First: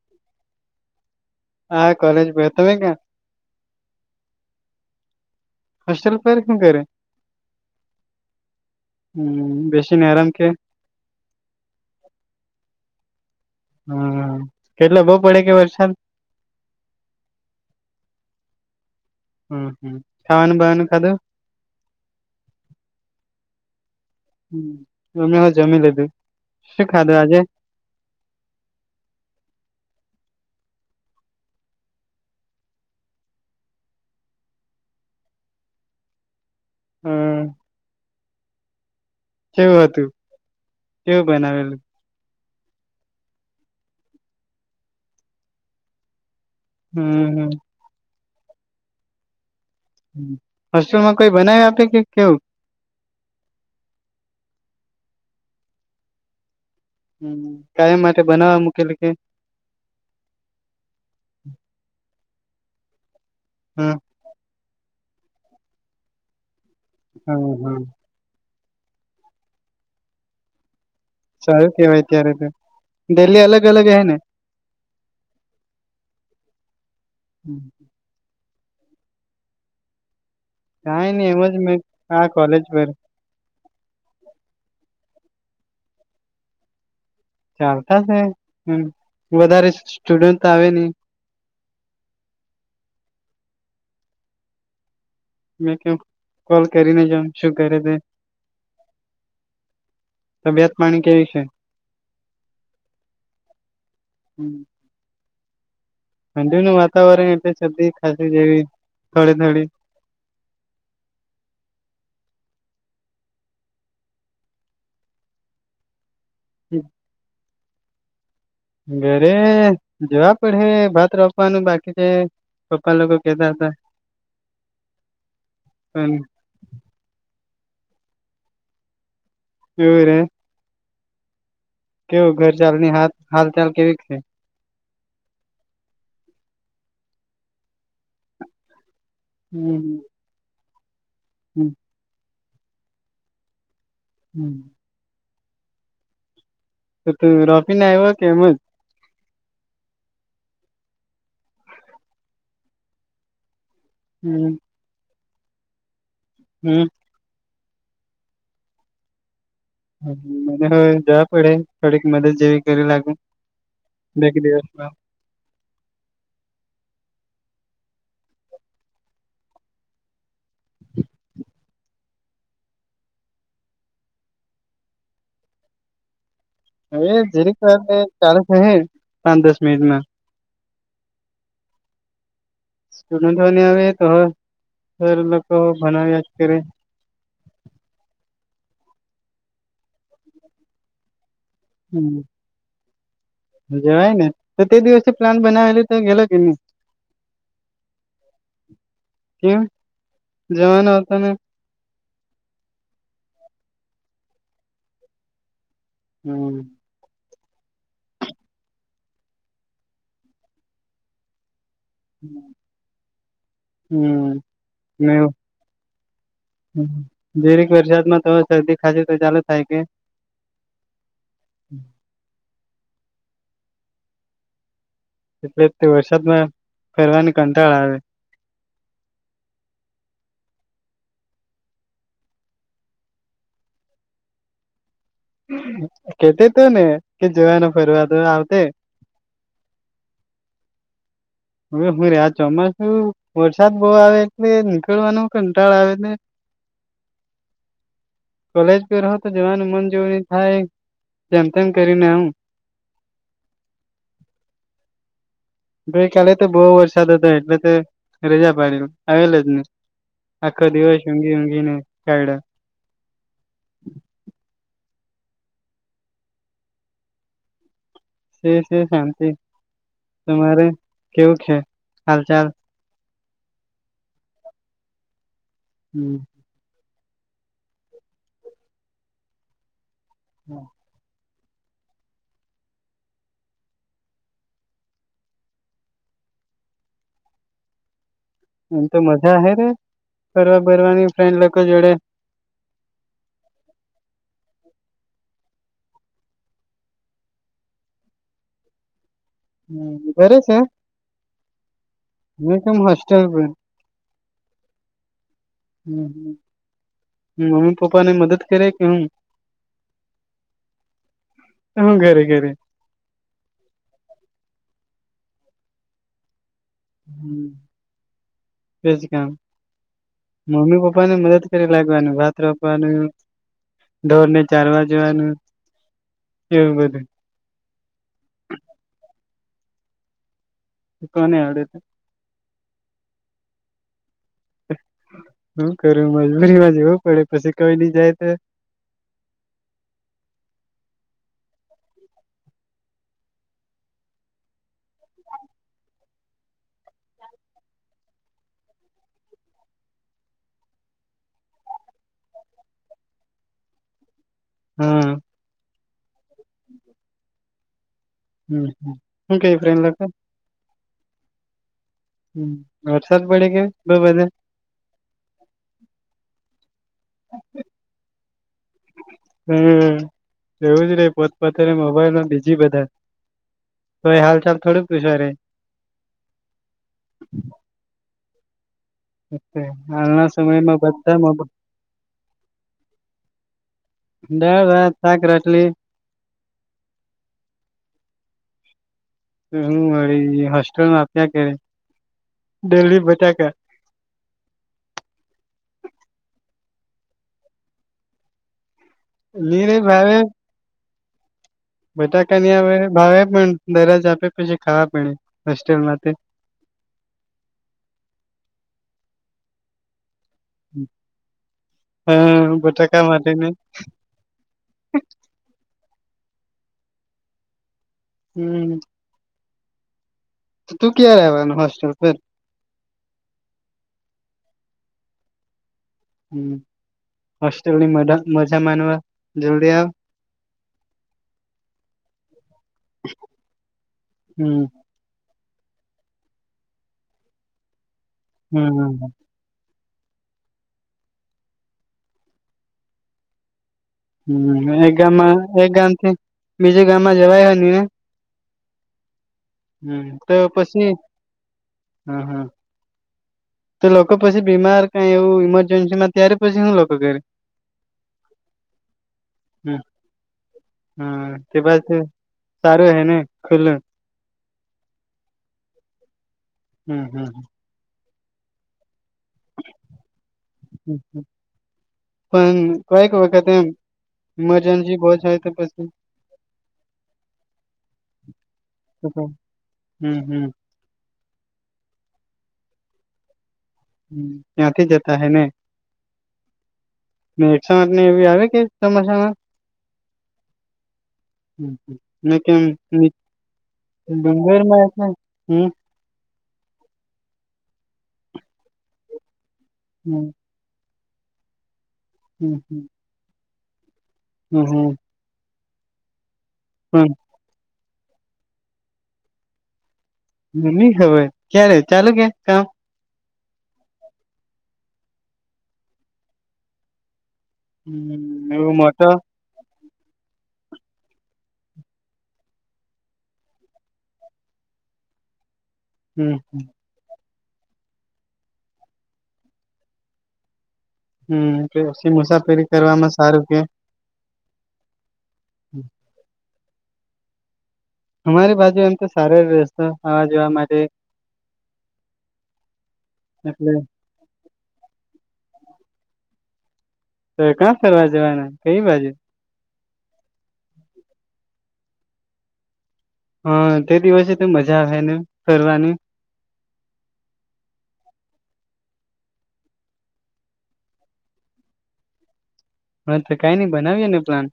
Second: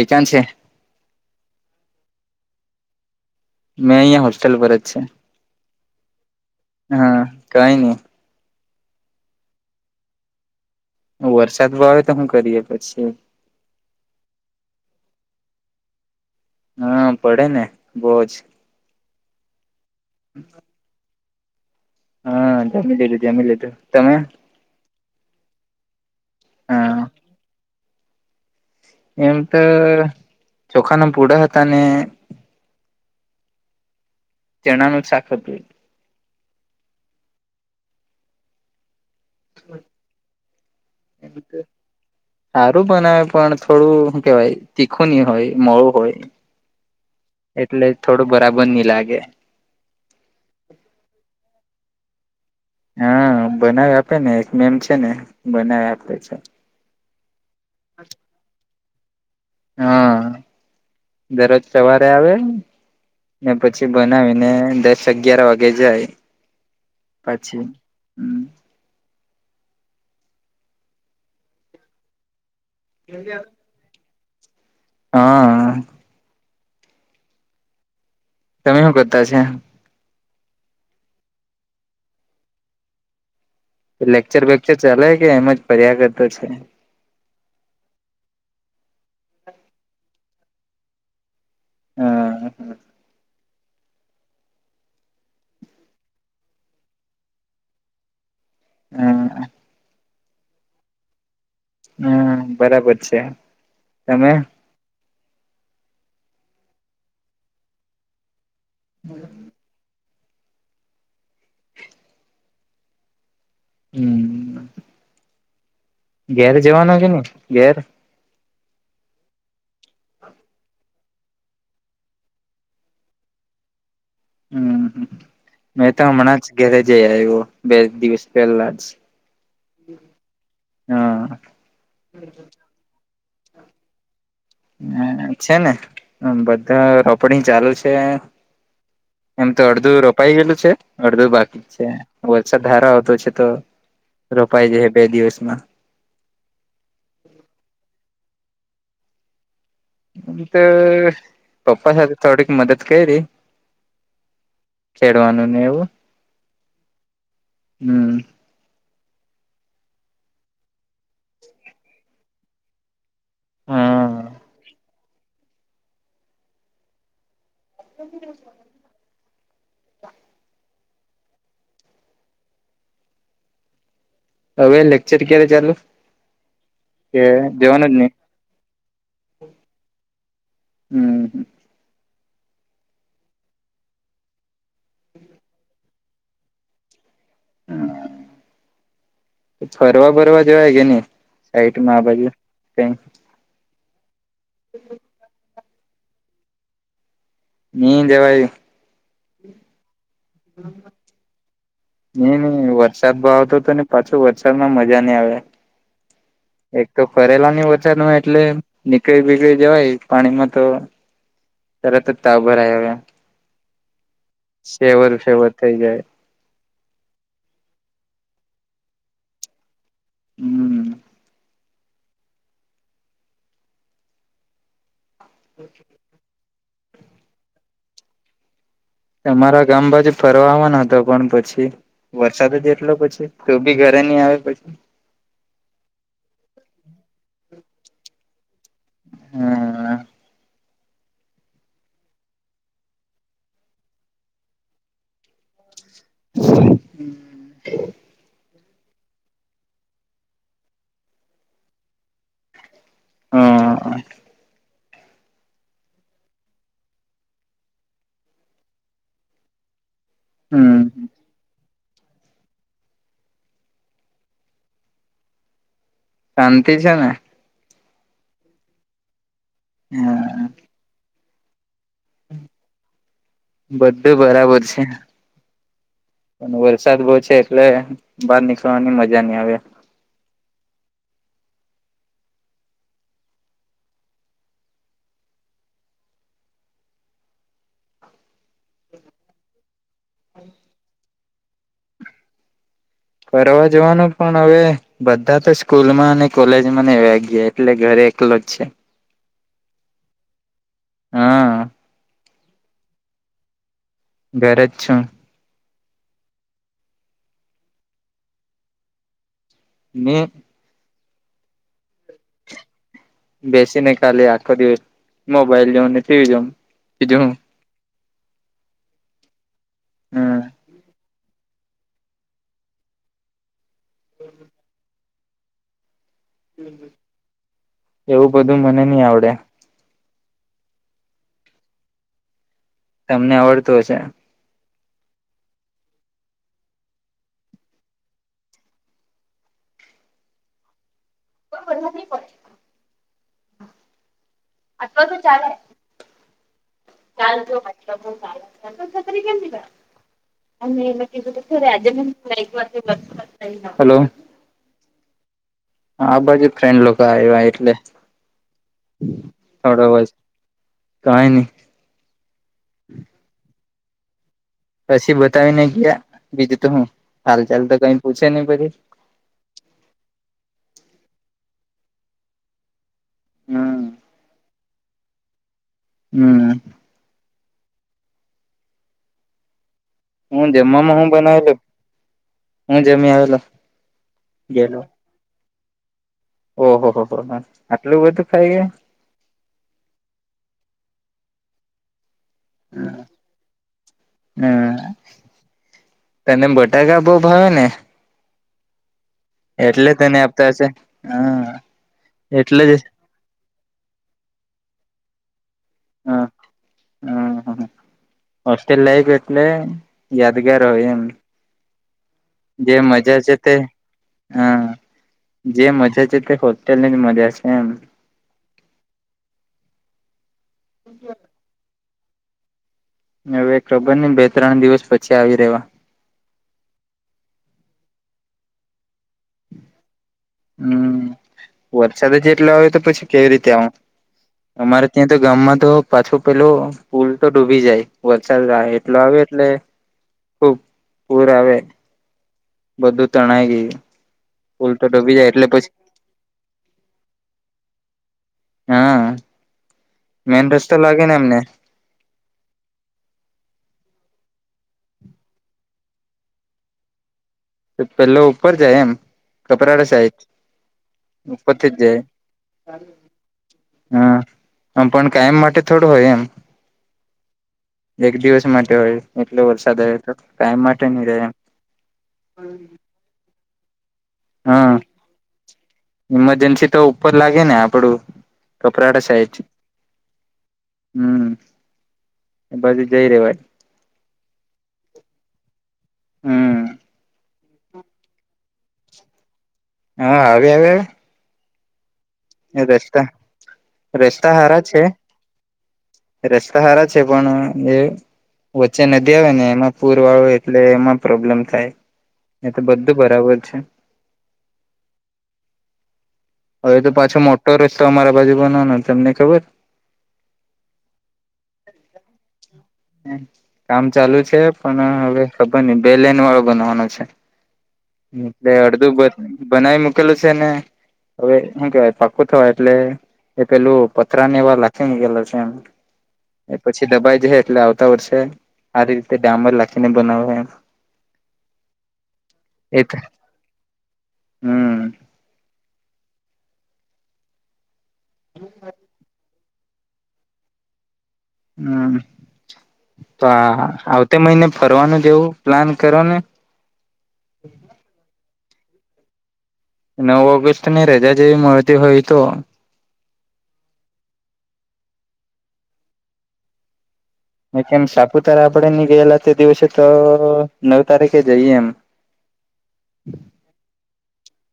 એ ક્યાં છે? હા કોલેજ ભતા વિંગ મેં અહિયાં હોસ્ટેલ પર જ છે. હોસ્ટેલમાં હું કરે હા કઈ નઈ હમ બેસીને આરામ કે? વરસાદ બો આવે તો શું કરીએ પછી. હમ કેટલા બઉ પડે કે વરસાદ? હા પડે ને બહુ જ. હમ હમ ખવાનું બવાનું ખાધુ? હ જમી લીધું જમી લીધું તમે? હ અમમે હો જમી લીધું શું હા ખાધું આજે? એમ તો ચોખા ના પૂડા હતા ને ચણાનું શાખ હો તું. હમ કેવું હતું કેવું બનાવેલું? સારું બનાવે પણ થોડું કેવાય તીખું ની હોય મોળું હોય. હમ હમ એટલે થોડું બરાબર ની લાગે. હોસ્ટલમાં કોઈ બનાવે આપે કે કેવું? હા બનાવે આપે ને એક મેમ છે ને બનાવે આપે છે. હમ કાયમ માટે બનાવવા મૂકેલ કે. હા દરરોજ સવારે આવે ને પછી હમ બનાવીને દસ અગિયાર વાગે જાય હમ પછી. હમ હમ સારું કેવાય ત્યારે તો ડેલી અલગ અલગ અહે ને. હા હમ તમે હું કરતા છે? કઈ નઈ એમજ મેં હા કોલેજ પર. લેક્ચર વેક્ચર ચાલે કે એમ જ ફર્યા કરતો છે? ચાલતા છે હ વધારે સ્ટુડન્ટ તો આવે નહીં. હા હ મેં કેવુ કોલ કરીને જોવુ શું કરે તે? હ તબિયત પાણી કેવી છે? હમ બરાબર છે, તમે? ઠંડી નું વાતાવરણ એટલે શરદી ખાસી જેવી થોડી થોડી. હમ ઘેર જવાનો કે નહી ઘેર? ઘરે જવા પડહે ભાત રો પા નુ બાકી જે પપ્પા લોકો કેતા હતા. હમ મેં તો પણ હમણાં જ ઘેરે જેય ઓયવો બે દિવસ પહેલા જ. એવ રે હા કેવું ઘર ચાલની હાથ હાલ ચાલ કેવી છે? હ છે ને બધા રોપડી ચાલુ છે. એમ તો અડધું રોપાઈ ગેલું છે અડધું બા હમ વરસાદ હારો આવતો છે તો હમ રોપાઈ જહે બે દિવસમાં. તો તું રોપીને આવ્યો કે એમ જ એ તો પપ્પા હે થોડીક મદદ કયરી. હમ્મ ખેડવાનું ને એવું. હમ્મ. હમ્મ મને હો જવા પડે થોડીક મદદ જેવી કરી લાગુ. બેક દિવસમાં [inaudible] હવે લેક્ચર ક્યારે ચાલુ હવે કે જીરીક વાર જવાનું રે ને જ નહી ચાલુ થહે જ પાંચ દસ મિનિટમાં હમ્મ [unintelligible] આવે તો હો સર લોકો ભણાવ્યા જ કરે. ફરવા બરવા જવાય કે ની આઈટમાં આ હમ બાજુ [unintelligible] જવાય ને તો તે દિવસે પ્લાન બનાવેલી તો ગેલો કેની ની જવાયુ કેમ જવાનો હતો ને ની ની વરસાદ બો આવતો હતો ને પાછું વરસાદ માં મજા નઈ આવે હમ્મ એક તો ફરેલા ની વરસાદ માં એટલે નીકળી બીકળી જવાય પાણીમાં તો તરત જ તાવ ભરાઈ આવે હમ શેવર ફેવર થઈ જાય જીરીક વરસાદ માં તો શરદી ખાસી તો ચાલુ થાય કે હમ્મ એટલે તે વરસાદમાં ફરવાની કંટાળ આવે તમારા ગામ બાજુ ફરવાવાના હતા પણ પછી વરસાદ જ એટલો પછી તું બી ઘરે નહી આવે પછી કેતે તો ને કે જવાનો ફરવા તો આવતે હમ્મ હવે હું રે આ ચોમાસું વરસાદ બહુ આવે એટલે નીકળવાનું કંટાળ આવે ને કોલેજ પર રહો તો જવાનું મન જેવુ ની થાય જેમ તેમ કરીને આમ હા ગઈ કાલે તો બહુ વરસાદ હતો એટલે તો રજા પાડી આવેલો જ ની આખો હમ દિવસ ઊંઘી ઊંઘી ને કાયડો શાંતિ છે ને સે સે શાંતિ હ તમારે કેવું છે હાલ ચાલ બધું બરાબર છે. હમ્મ પણ વરસાદ બહુ છે એટલે બહાર નીકળવાની મજા નઈ આવે. [inaudible] એમ તો મજા હ રે ફરવા બરવાની ફ્રેન્ડ લોકો જોડે ફરવા જવાનું પણ હવે બધા તો સ્કૂલ માં અને કોલેજમાં ને એવા ગયા એટલે ઘરે એકલો જ છે. હમ્મ ધરે છે હા મે કેમ હોસ્ટેલ પર ઘરે જ છું હમ્મ મમ્મી પપ્પા ને મદદ કરે કે હું ને તો હું કરે ઘેરે બેસીને કાલે આખો દિવસ, મોબાઈલ જો ને ટીવી જોવ બીજુ હુ? હમ [inaudible] હ મમ્મી પપ [inaudible] પપ ને મદદ કરી લાગવાનું ભાત રોપવાનું ઢોર ને ચારવા જવાનું એવું બધું, એવું બધું મને નહ આવડે. કોને આવડે તો? તમને આવડતું હશે? શું કરું? મજબૂરી માં જવું પડે પછી કઈ નઈ જાય તો કોઈ ન પ [inaudible] અથવા તો ચાલે ચાલ તો તોતરી કેમી અને એ કીધું થોજે વા [unintelligible] હલો? હમ આ બાજુ ફ્રેન્ડ લોકો આવ્યા એટલે હમ હું કઈ થોડો ફ્રેન્ડ લોકો અવાજ કઈ નહી હમ વરસાદ પડે કે બ બધા પછી બતાવી ને ગયા બીજું તો હું, ચાલ ચાલ તો કઈ પૂછે નહી પછી, હમ એવું જ રે પોતપતના મોબાઈલમાં બીજી બધા હમ તો એ હાલ ચાલ થોડુંક પૂછ રે? હમ હમ હું જમવામાં હું બનાવેલો? હું જમી આવેલો? દાળ, ગેલો ભાત, શાક, રાટલી. ઓહો હો હો આટલું બધું ખાઈ ગયો? હરી હોસ્ટલમાં આપ્યા કરે ગયા ડેલી બટાકા હમ તને બટાકા બહ ભાવે ને? ની રે એટલે ભાવે તને આપતા હશે? હા બટાકા ની એટલે હવે જ ભાવે પણ દરજ આપે પછી ખાવા પડ હોસ્ટેલ માંથી. હમ હ હોસ્ટેલ લઈ એટલે? યાદગાર હોય એમ હા જે બટાકા મજા છે માટેને તે? હા જે મજા છે તે હોટેલ ની જ મજા છે એમવ હમ તું ક્યાં રહેવાનું હોસ્ટેલ ફેર? હવે ખબર નહી બે ત્રણ દિવસ પછી આવી રેવા. હમ હોસ્ટલ મા મજા માનવા જલ્દી આવ. હમ વરસાદ જેટલો હો તો પછી કેવી રીતે આવો? હમ અમારે ત્યાં તો ગામમાં તો પાછો પેલો પુલ તો ડૂબી જાય. વરસાડ એટલો હમ આવે એટલે ખુબ પૂર આવે. બધું તણા ગી હમ એક ગામમાં એક ગામ થી બીજું ગામમાં જવાય હોય ને હા હમ તો મેન રસ્તો પછીની લાગે ને એમને હમ હા ત લોકો પછી બીમાર કઈ એવું ઈમરજન્સી માં ત્યારે પછી હું લોકો કરે? પેલો ઉપર જાય એમ હમ કપરાડા સાયજ હમ તે ઉપથી જ બાદ જાય. સારું હે ને ખુલ્લું હા આમ પણ કાયમ માટે થોડું હોય એમ. હમ હમ એક દિવસ માટે હોય એટલો વરસાદ આવે તો, ટાઈમ માટે નહી રહે એમ. પણ કઈક વખત એમ હા ઇમરજન્સી બહ છેાય તો પછી ઈમરજન્સી તો ઉપર લાગે ને આપડું કપરાડા સાઈડ હમ હમ હમ એ બાજુ જઈ રેવાય હ ત્યાંથી જતા હૈ ને હમ એકસો આઠ ને એવી આવે કે ચોમાસામાં હા આવે હ હ રસ્તા હારા છે કેમરમાં હમ રસ્તા સારા છે પણ જે વચ્ચે નદી આવે ને એમાં પૂર વાળો હમ એટલે એમાં પ્રોબ્લેમ થાય એ તો હમ બધું બરાબર છે હમ હમ હવે તો પણ પાછો મોટો રસ્તો અમારા બાજુ બનોનો તમને ખબર નહી ખબર ક્યારે ચાલુ કે કામ કામ ચાલુ છે પણ હવે ખબર નઈ બે લેન વાળો બનવાનો છે. હમ એટલે એવો મોટો અડધું બનાવી મૂકેલું છે ને હવે શું કેવાય પાકોું થવાય એટલે એ પેલું પત્રરાને એવા લખી મૂકેલા છે એમ હમ એ હ પછી દબાઈ જ એટલે આવતા વર્ષે આ રીતે ડામર લખીને બનાવે હમ પછી મુસાફરી એ કરવામાં સારું કે હમ હમ અમારી બાજુ એમ તો સારો રહેશે આવા જવા માટે હમ તો આ એટલે આવતે મહિને ફરવાનું જેવું પ્લાન કરો ને તો કં ફરવા જવાના કઈ બાજુ નવ ઓગસ્ટ ની રજા જેવી મળતી હોય તો હા તે દિવસે તો મજા આવેને ફરની કેમ સાપુતારા આપડે ની ગયેલા તે દિવસે તો નવ તારીખે જઈએ એમ હ તો કઈ નઈ બનાવીએ ને પ્લાન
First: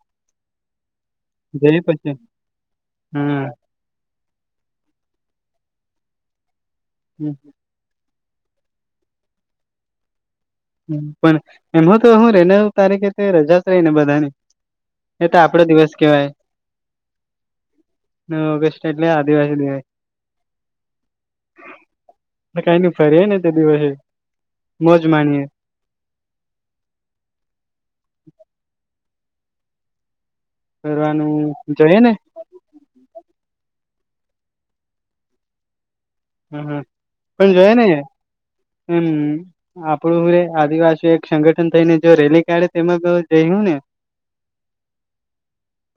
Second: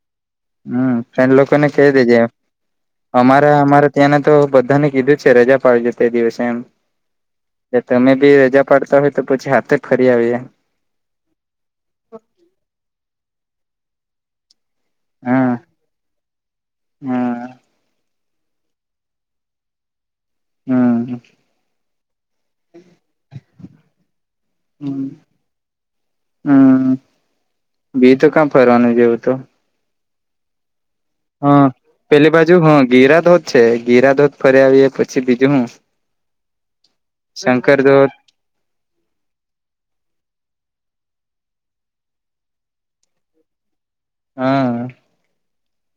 હમ ફડ લોકોને જઈ કહી પછી દેજે હા અમારા અમારા ત્યાંને તો બધાને કીધું જ છે રજા પાડજો તે દિવસે એમ હમ તમે બી રજા પાડતા હોય તો પછી હાથે ફરી આવીએ પણ એમાં તો હું રેનવ તારીખે તે રજા જ રહી ને બધાની એ હ તો આપડો હ દિવસ કેવાય ન ઓગસ્ટ એટલે આદિવાસી દિવસે હમ કઈ ન ફરી ને તે દિવસે મોજ માણીએે હમ બી તો ક્યા ફરવાનું જેવું તો કરવાવાનું હા પેલી બાજુ હ ગિરાધોધ છે ગિરાધોધ ફરી આવીએ પછી બીજું હું હમ હ પણ જોયા શંકર ધોધ નહ હમ આપડું હું રે આદિવાસી એક સંગઠન થઈને જો રેલી કાઢે તેમાં જઈું ને હા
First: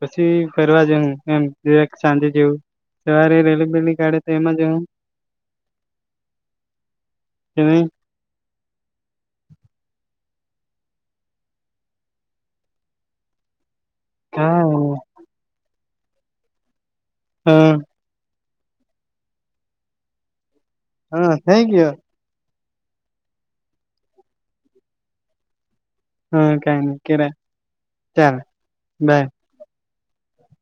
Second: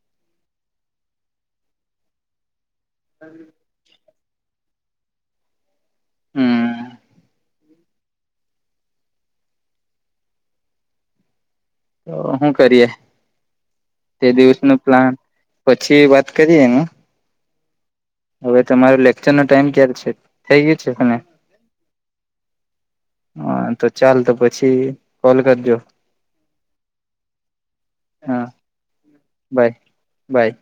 પછી ફરવા જવું એમ દવાક સાંજે જેવું સવારે રેલી બેેલી કાઢે તો એમાં જવું હમ તવી તો શું કરીએ તે દિવસ હા નું પ્લાન પછી વાત કરીએનું હમ હવે તમાર લેક્ચર નો ટાઈમ ક્યારે છે થઈ ગયોું છે તને હા થઈ ગયો હા તો ચાલ તો પછી કોલ કરજો હા કઈ નહી કે ચાલ હા બાય બાય બાય